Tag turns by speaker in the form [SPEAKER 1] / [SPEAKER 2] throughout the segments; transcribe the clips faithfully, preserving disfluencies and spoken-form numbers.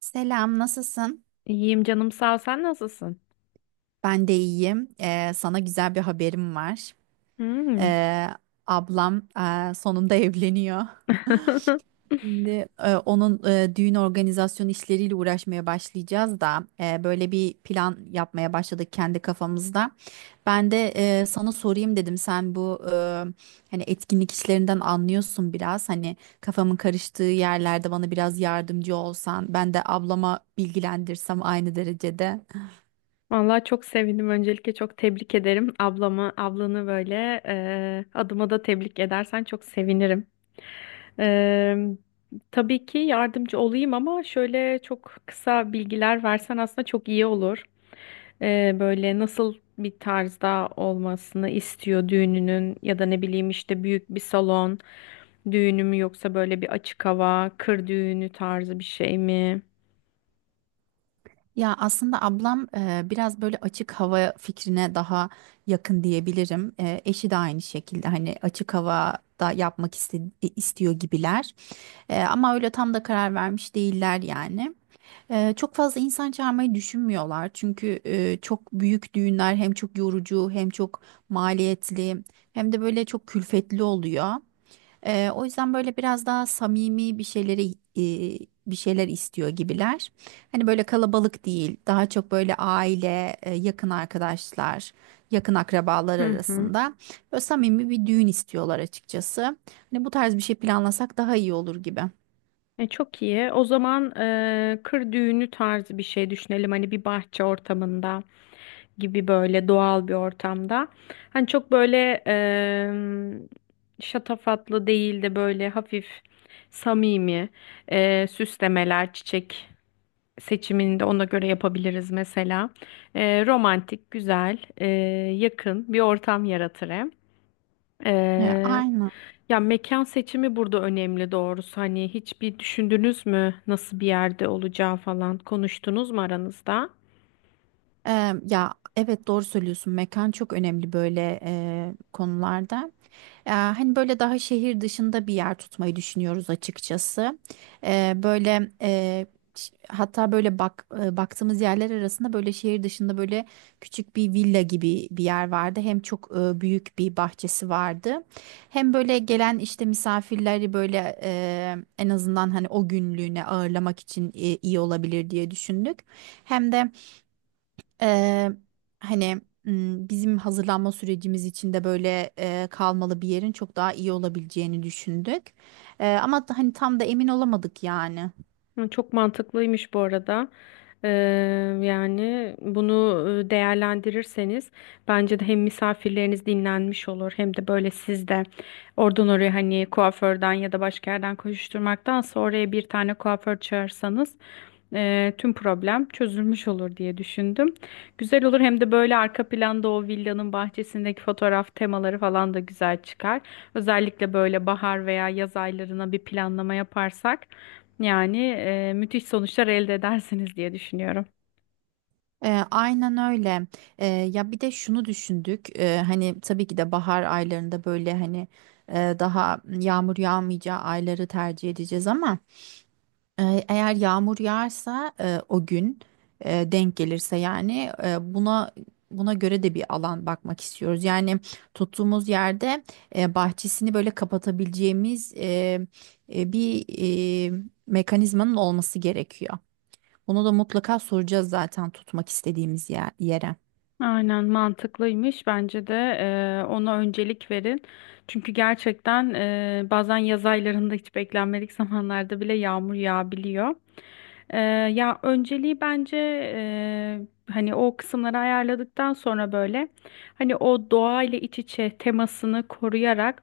[SPEAKER 1] Selam, nasılsın?
[SPEAKER 2] İyiyim canım sağ ol. Sen nasılsın?
[SPEAKER 1] Ben de iyiyim. Ee, sana güzel bir haberim var.
[SPEAKER 2] Hmm.
[SPEAKER 1] Ee, Ablam e, sonunda evleniyor. Şimdi e, onun e, düğün organizasyon işleriyle uğraşmaya başlayacağız da e, böyle bir plan yapmaya başladık kendi kafamızda. Ben de e, sana sorayım dedim. Sen bu e, hani etkinlik işlerinden anlıyorsun biraz. Hani kafamın karıştığı yerlerde bana biraz yardımcı olsan, ben de ablama bilgilendirsem aynı derecede.
[SPEAKER 2] Vallahi çok sevindim. Öncelikle çok tebrik ederim ablamı, ablanı böyle e, adıma da tebrik edersen çok sevinirim. E, tabii ki yardımcı olayım ama şöyle çok kısa bilgiler versen aslında çok iyi olur. E, böyle nasıl bir tarzda olmasını istiyor düğününün ya da ne bileyim işte büyük bir salon düğünü mü yoksa böyle bir açık hava, kır düğünü tarzı bir şey mi?
[SPEAKER 1] Ya aslında ablam e, biraz böyle açık hava fikrine daha yakın diyebilirim. E, eşi de aynı şekilde hani açık havada yapmak iste- istiyor gibiler. E, ama öyle tam da karar vermiş değiller yani. E, çok fazla insan çağırmayı düşünmüyorlar. Çünkü e, çok büyük düğünler hem çok yorucu hem çok maliyetli hem de böyle çok külfetli oluyor. Ee, o yüzden böyle biraz daha samimi bir şeyleri e, bir şeyler istiyor gibiler. Hani böyle kalabalık değil, daha çok böyle aile, e, yakın arkadaşlar, yakın akrabalar
[SPEAKER 2] Hı hı.
[SPEAKER 1] arasında böyle samimi bir düğün istiyorlar açıkçası. Hani bu tarz bir şey planlasak daha iyi olur gibi.
[SPEAKER 2] E, çok iyi. O zaman e, kır düğünü tarzı bir şey düşünelim. Hani bir bahçe ortamında gibi böyle doğal bir ortamda. Hani çok böyle e, şatafatlı değil de böyle hafif samimi e, süslemeler, çiçek seçimini de ona göre yapabiliriz mesela. E, romantik, güzel, e, yakın bir ortam yaratır hem.
[SPEAKER 1] Ee,
[SPEAKER 2] E,
[SPEAKER 1] aynen.
[SPEAKER 2] Ya mekan seçimi burada önemli doğrusu. Hani hiç bir düşündünüz mü nasıl bir yerde olacağı falan konuştunuz mu aranızda?
[SPEAKER 1] Eee, ya evet doğru söylüyorsun. Mekan çok önemli böyle eee, konularda. Ya, hani böyle daha şehir dışında bir yer tutmayı düşünüyoruz açıkçası. Eee, böyle eee, ş- Hatta böyle bak e, baktığımız yerler arasında böyle şehir dışında böyle küçük bir villa gibi bir yer vardı. Hem çok e, büyük bir bahçesi vardı. Hem böyle gelen işte misafirleri böyle e, en azından hani o günlüğüne ağırlamak için e, iyi olabilir diye düşündük. Hem de Eee, hani m, bizim hazırlanma sürecimiz için de böyle eee, kalmalı bir yerin çok daha iyi olabileceğini düşündük. Eee, ama da- hani tam da emin olamadık yani.
[SPEAKER 2] Hı, çok mantıklıymış bu arada. Ee, Yani bunu e, değerlendirirseniz bence de hem misafirleriniz dinlenmiş olur hem de böyle siz de oradan oraya hani kuaförden ya da başka yerden koşuşturmaktansa oraya bir tane kuaför çağırsanız e, tüm problem çözülmüş olur diye düşündüm. Güzel olur hem de böyle arka planda o villanın bahçesindeki fotoğraf temaları falan da güzel çıkar. Özellikle böyle bahar veya yaz aylarına bir planlama yaparsak. Yani e, müthiş sonuçlar elde edersiniz diye düşünüyorum.
[SPEAKER 1] Eee, aynen öyle. Eee, Ya bir de şunu düşündük. Eee, hani tabii ki de bahar aylarında böyle hani eee, daha yağmur yağmayacağı ayları tercih edeceğiz ama. E, Eğer yağmur yağarsa e, o gün e, denk gelirse yani e, buna buna göre de bir alan bakmak istiyoruz. Yani tuttuğumuz yerde e, bahçesini böyle kapatabileceğimiz e, e, bir e, mekanizmanın olması gerekiyor. Bunu da mutlaka soracağız zaten tutmak istediğimiz yer- yere.
[SPEAKER 2] Aynen mantıklıymış. Bence de e, ona öncelik verin. Çünkü gerçekten e, bazen yaz aylarında hiç beklenmedik zamanlarda bile yağmur yağabiliyor. E, Ya önceliği bence e, hani o kısımları ayarladıktan sonra böyle hani o doğayla iç içe temasını koruyarak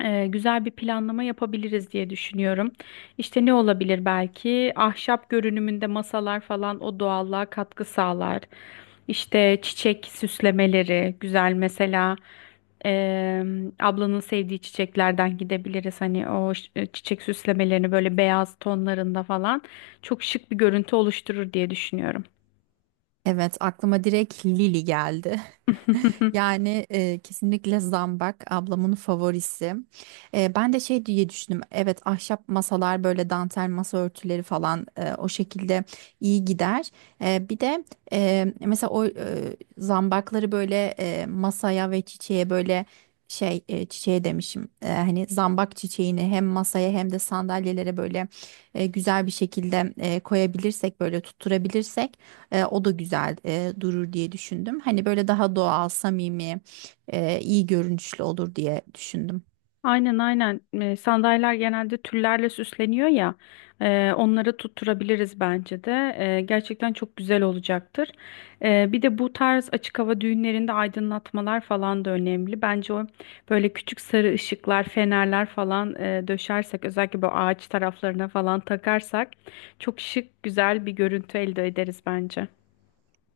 [SPEAKER 2] e, güzel bir planlama yapabiliriz diye düşünüyorum. İşte ne olabilir belki? Ahşap görünümünde masalar falan o doğallığa katkı sağlar. İşte çiçek süslemeleri güzel mesela. e, Ablanın sevdiği çiçeklerden gidebiliriz. Hani o ş- e, çiçek süslemelerini böyle beyaz tonlarında falan çok şık bir görüntü oluşturur diye düşünüyorum.
[SPEAKER 1] Evet, aklıma direkt Lili geldi. Yani e, kesinlikle zambak ablamın favorisi. E, ben de şey diye düşündüm. Evet ahşap masalar böyle dantel masa örtüleri falan e, o şekilde iyi gider. E, bir de e, mesela o e, zambakları böyle e, masaya ve çiçeğe böyle şey e, çiçeğe demişim. E, hani zambak çiçeğini hem masaya hem de sandalyelere böyle e, güzel bir şekilde e, koyabilirsek böyle tutturabilirsek. E, o da güzel e, durur diye düşündüm. Hani böyle daha doğal, samimi, e, iyi görünüşlü olur diye düşündüm.
[SPEAKER 2] Aynen aynen. E, sandalyeler genelde tüllerle süsleniyor ya e, onları tutturabiliriz bence de. E, gerçekten çok güzel olacaktır. E, bir de bu tarz açık hava düğünlerinde aydınlatmalar falan da önemli. Bence o böyle küçük sarı ışıklar, fenerler falan e, döşersek özellikle bu ağaç taraflarına falan takarsak çok şık güzel bir görüntü elde ederiz bence.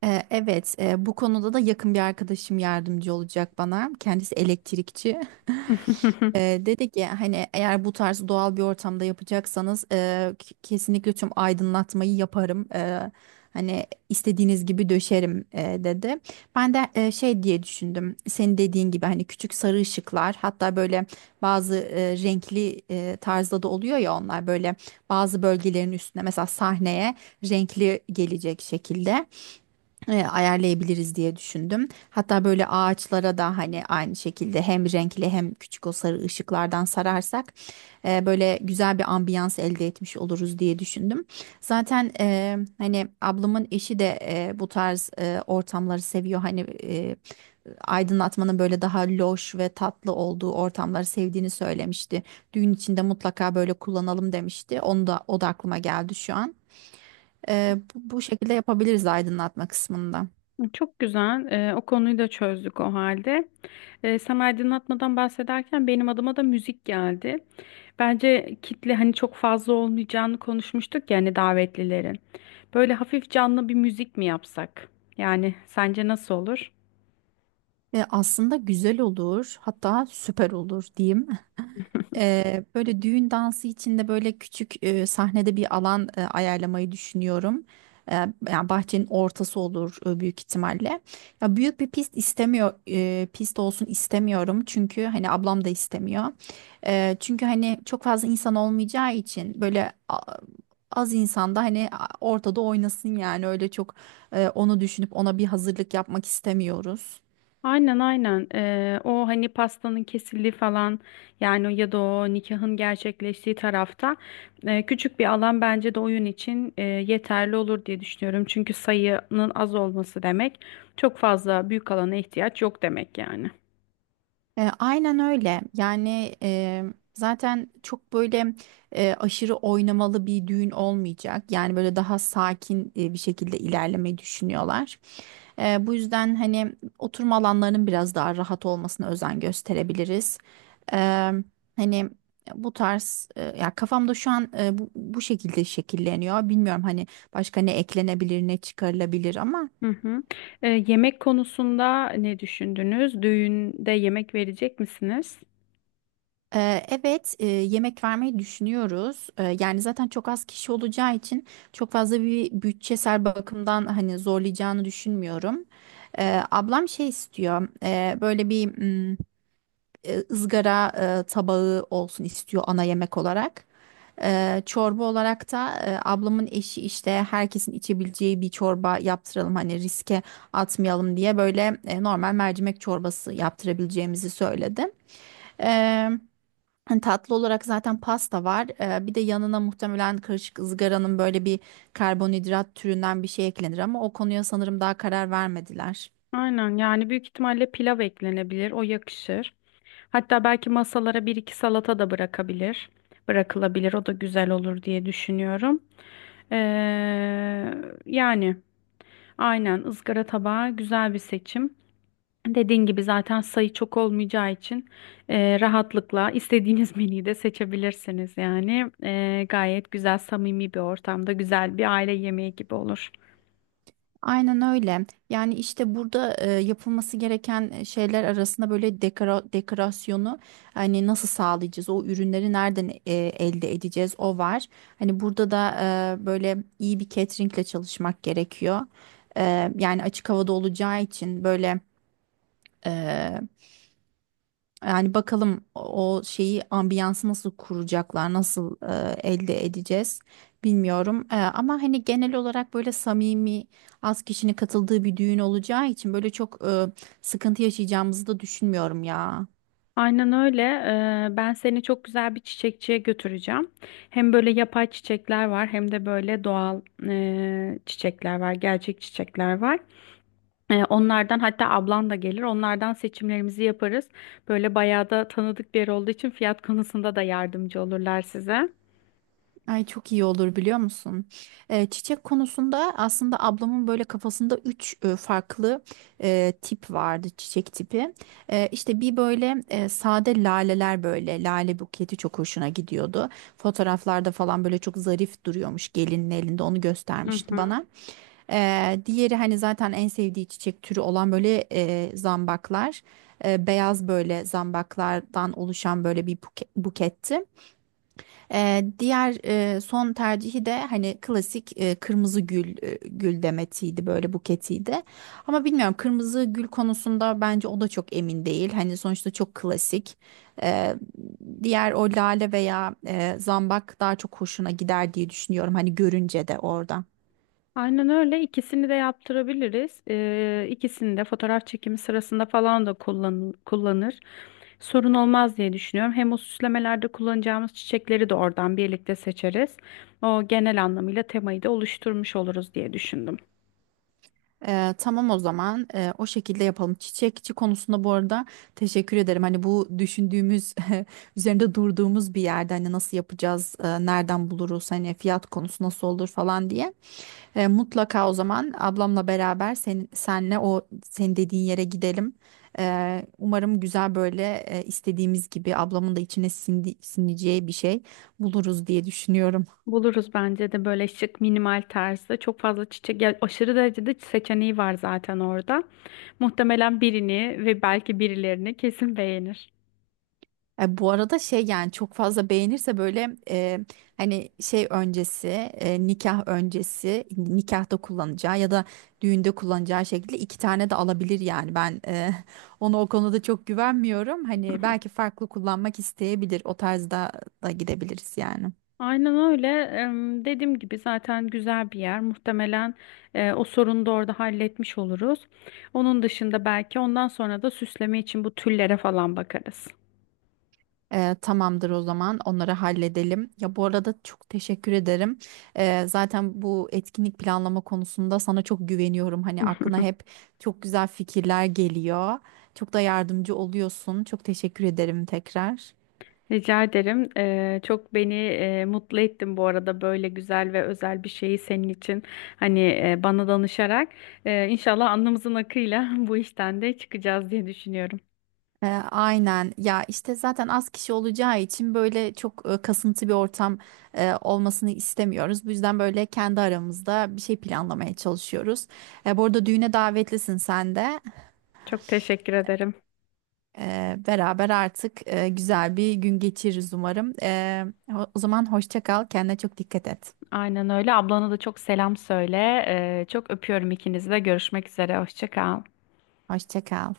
[SPEAKER 1] E, evet, e, bu konuda da yakın bir arkadaşım yardımcı olacak bana. Kendisi elektrikçi. E, Dedi ki hani eğer bu tarz doğal bir ortamda yapacaksanız e, k- kesinlikle tüm aydınlatmayı yaparım. E, hani istediğiniz gibi döşerim e, dedi. Ben de e, şey diye düşündüm. Senin dediğin gibi hani küçük sarı ışıklar hatta böyle bazı e, renkli e, tarzda da oluyor ya onlar böyle bazı bölgelerin üstüne mesela sahneye renkli gelecek şekilde e, ayarlayabiliriz diye düşündüm. Hatta böyle ağaçlara da hani aynı şekilde hem renkli hem küçük o sarı ışıklardan sararsak e, böyle güzel bir ambiyans elde etmiş oluruz diye düşündüm. Zaten e, hani ablamın eşi de e, bu tarz e, ortamları seviyor. Hani e, aydınlatmanın böyle daha loş ve tatlı olduğu ortamları sevdiğini söylemişti. Düğün içinde mutlaka böyle kullanalım demişti. Onu da o da aklıma geldi şu an. E, bu bu şekilde yapabiliriz aydınlatma kısmında.
[SPEAKER 2] Çok güzel. Ee, o konuyu da çözdük o halde. Ee, sen aydınlatmadan bahsederken benim adıma da müzik geldi. Bence kitle hani çok fazla olmayacağını konuşmuştuk yani davetlilerin. Böyle hafif canlı bir müzik mi yapsak? Yani sence nasıl olur?
[SPEAKER 1] E, aslında güzel olur, hatta süper olur diyeyim. E, böyle düğün dansı için de böyle küçük e, sahnede bir alan e, ayarlamayı düşünüyorum. E, Yani bahçenin ortası olur e, büyük ihtimalle. Ya büyük bir pist istemiyor, e, pist olsun istemiyorum çünkü hani ablam da istemiyor. E, çünkü hani çok fazla insan olmayacağı için böyle a- az insanda hani a- ortada oynasın yani öyle çok e, onu düşünüp ona bir hazırlık yapmak istemiyoruz.
[SPEAKER 2] Aynen aynen. Ee, o hani pastanın kesildiği falan yani ya da o nikahın gerçekleştiği tarafta e, küçük bir alan bence de oyun için e, yeterli olur diye düşünüyorum. Çünkü sayının az olması demek çok fazla büyük alana ihtiyaç yok demek yani.
[SPEAKER 1] E, aynen öyle. Yani e, zaten çok böyle e, aşırı oynamalı bir düğün olmayacak. Yani böyle daha sakin e, bir şekilde ilerlemeyi düşünüyorlar. E, bu yüzden hani oturma alanlarının biraz daha rahat olmasına özen gösterebiliriz. E, Hani bu tarz e, ya kafamda şu an e, bu, bu şekilde şekilleniyor. Bilmiyorum hani başka ne eklenebilir ne çıkarılabilir ama.
[SPEAKER 2] Hı hı. Ee, yemek konusunda ne düşündünüz? Düğünde yemek verecek misiniz?
[SPEAKER 1] Ee, Evet, e, yemek vermeyi düşünüyoruz. Ee, Yani zaten çok az kişi olacağı için çok fazla bir bütçesel bakımdan hani zorlayacağını düşünmüyorum. Ee, Ablam şey istiyor, e, böyle bir mm, e, ızgara e, tabağı olsun istiyor ana yemek olarak. Ee, Çorba olarak da e, ablamın eşi işte herkesin içebileceği bir çorba yaptıralım hani riske atmayalım diye böyle e, normal mercimek çorbası yaptırabileceğimizi söyledi. Hani tatlı olarak zaten pasta var. Ee, bir de yanına muhtemelen karışık ızgaranın böyle bir karbonhidrat türünden bir şey eklenir ama o konuya sanırım daha karar vermediler.
[SPEAKER 2] Aynen, yani büyük ihtimalle pilav eklenebilir. O yakışır. Hatta belki masalara bir iki salata da bırakabilir. Bırakılabilir. O da güzel olur diye düşünüyorum. Ee, Yani aynen ızgara tabağı güzel bir seçim. Dediğin gibi zaten sayı çok olmayacağı için e, rahatlıkla istediğiniz menüyü de seçebilirsiniz. Yani E, gayet güzel, samimi bir ortamda güzel bir aile yemeği gibi olur.
[SPEAKER 1] Aynen öyle. Yani işte burada e, yapılması gereken şeyler arasında böyle dekora, dekorasyonu hani nasıl sağlayacağız? O ürünleri nereden e, elde edeceğiz? O var. Hani burada da e, böyle iyi bir cateringle çalışmak gerekiyor. E, yani açık havada olacağı için böyle e, yani bakalım o şeyi ambiyansı nasıl kuracaklar, nasıl e, elde edeceğiz bilmiyorum. E, ama hani genel olarak böyle samimi az kişinin katıldığı bir düğün olacağı için böyle çok e, sıkıntı yaşayacağımızı da düşünmüyorum ya.
[SPEAKER 2] Aynen öyle. Ee, ben seni çok güzel bir çiçekçiye götüreceğim. Hem böyle yapay çiçekler var hem de böyle doğal e, çiçekler var, gerçek çiçekler var. Ee, onlardan hatta ablan da gelir. Onlardan seçimlerimizi yaparız. Böyle bayağı da tanıdık bir yer olduğu için fiyat konusunda da yardımcı olurlar size.
[SPEAKER 1] Ay çok iyi olur biliyor musun? Ee, çiçek konusunda aslında ablamın böyle kafasında üç e, farklı e, tip vardı çiçek tipi. E, işte bir böyle e, sade laleler böyle lale buketi çok hoşuna gidiyordu. Fotoğraflarda falan böyle çok zarif duruyormuş gelinin elinde onu
[SPEAKER 2] Hı
[SPEAKER 1] göstermişti
[SPEAKER 2] hı.
[SPEAKER 1] bana. Ee, diğeri hani zaten en sevdiği çiçek türü olan böyle e, zambaklar. E, beyaz böyle zambaklardan oluşan böyle bir buke- buketti. Ee, diğer e, son tercihi de hani klasik e, kırmızı gül e, gül demetiydi böyle buketiydi. Ama bilmiyorum kırmızı gül konusunda bence o da çok emin değil. Hani sonuçta çok klasik. Ee, Diğer o lale veya e, zambak daha çok hoşuna gider diye düşünüyorum. Hani görünce de oradan.
[SPEAKER 2] Aynen öyle. İkisini de yaptırabiliriz. Ee, ikisini de fotoğraf çekimi sırasında falan da kullan kullanır. Sorun olmaz diye düşünüyorum. Hem o süslemelerde kullanacağımız çiçekleri de oradan birlikte seçeriz. O genel anlamıyla temayı da oluşturmuş oluruz diye düşündüm.
[SPEAKER 1] Ee, tamam o zaman. Ee, o şekilde yapalım. Çiçekçi konusunda bu arada teşekkür ederim. Hani bu düşündüğümüz üzerinde durduğumuz bir yerde hani nasıl yapacağız, e, nereden buluruz, hani fiyat konusu nasıl olur falan diye. Ee, mutlaka o zaman ablamla beraber sen, senle o senin dediğin yere gidelim. Ee, umarım güzel böyle e, istediğimiz gibi ablamın da içine sindi, sineceği bir şey buluruz diye düşünüyorum.
[SPEAKER 2] Buluruz bence de böyle şık minimal tarzda çok fazla çiçek ya aşırı derecede seçeneği var zaten orada. Muhtemelen birini ve belki birilerini kesin beğenir.
[SPEAKER 1] E, bu arada şey yani çok fazla beğenirse böyle e, hani şey öncesi e, nikah öncesi nikahta kullanacağı ya da düğünde kullanacağı şekilde iki tane de alabilir yani ben e, ona o konuda çok güvenmiyorum hani belki farklı kullanmak isteyebilir o tarzda da gidebiliriz yani.
[SPEAKER 2] Aynen öyle. Em, Dediğim gibi zaten güzel bir yer. Muhtemelen e, o sorunu da orada halletmiş oluruz. Onun dışında belki ondan sonra da süsleme için bu tüllere falan bakarız.
[SPEAKER 1] Ee, tamamdır o zaman onları halledelim. Ya bu arada çok teşekkür ederim. Ee, zaten bu etkinlik planlama konusunda sana çok güveniyorum. Hani aklına hep çok güzel fikirler geliyor. Çok da yardımcı oluyorsun. Çok teşekkür ederim tekrar.
[SPEAKER 2] Rica ederim. Ee, çok beni e, mutlu ettin bu arada böyle güzel ve özel bir şeyi senin için hani e, bana danışarak. Ee, inşallah alnımızın akıyla bu işten de çıkacağız diye düşünüyorum.
[SPEAKER 1] Ee, aynen ya işte zaten az kişi olacağı için böyle çok e, kasıntı bir ortam e, olmasını istemiyoruz. Bu yüzden böyle kendi aramızda bir şey planlamaya çalışıyoruz. E, bu arada düğüne davetlisin sen de.
[SPEAKER 2] Çok teşekkür ederim.
[SPEAKER 1] Ee, beraber artık e, güzel bir gün geçiririz umarım. Ee, o o zaman hoşça kal, kendine çok dikkat et.
[SPEAKER 2] Aynen öyle. Ablana da çok selam söyle. Ee, çok öpüyorum ikinizi de. Görüşmek üzere. Hoşça kal.
[SPEAKER 1] Hoşça kal.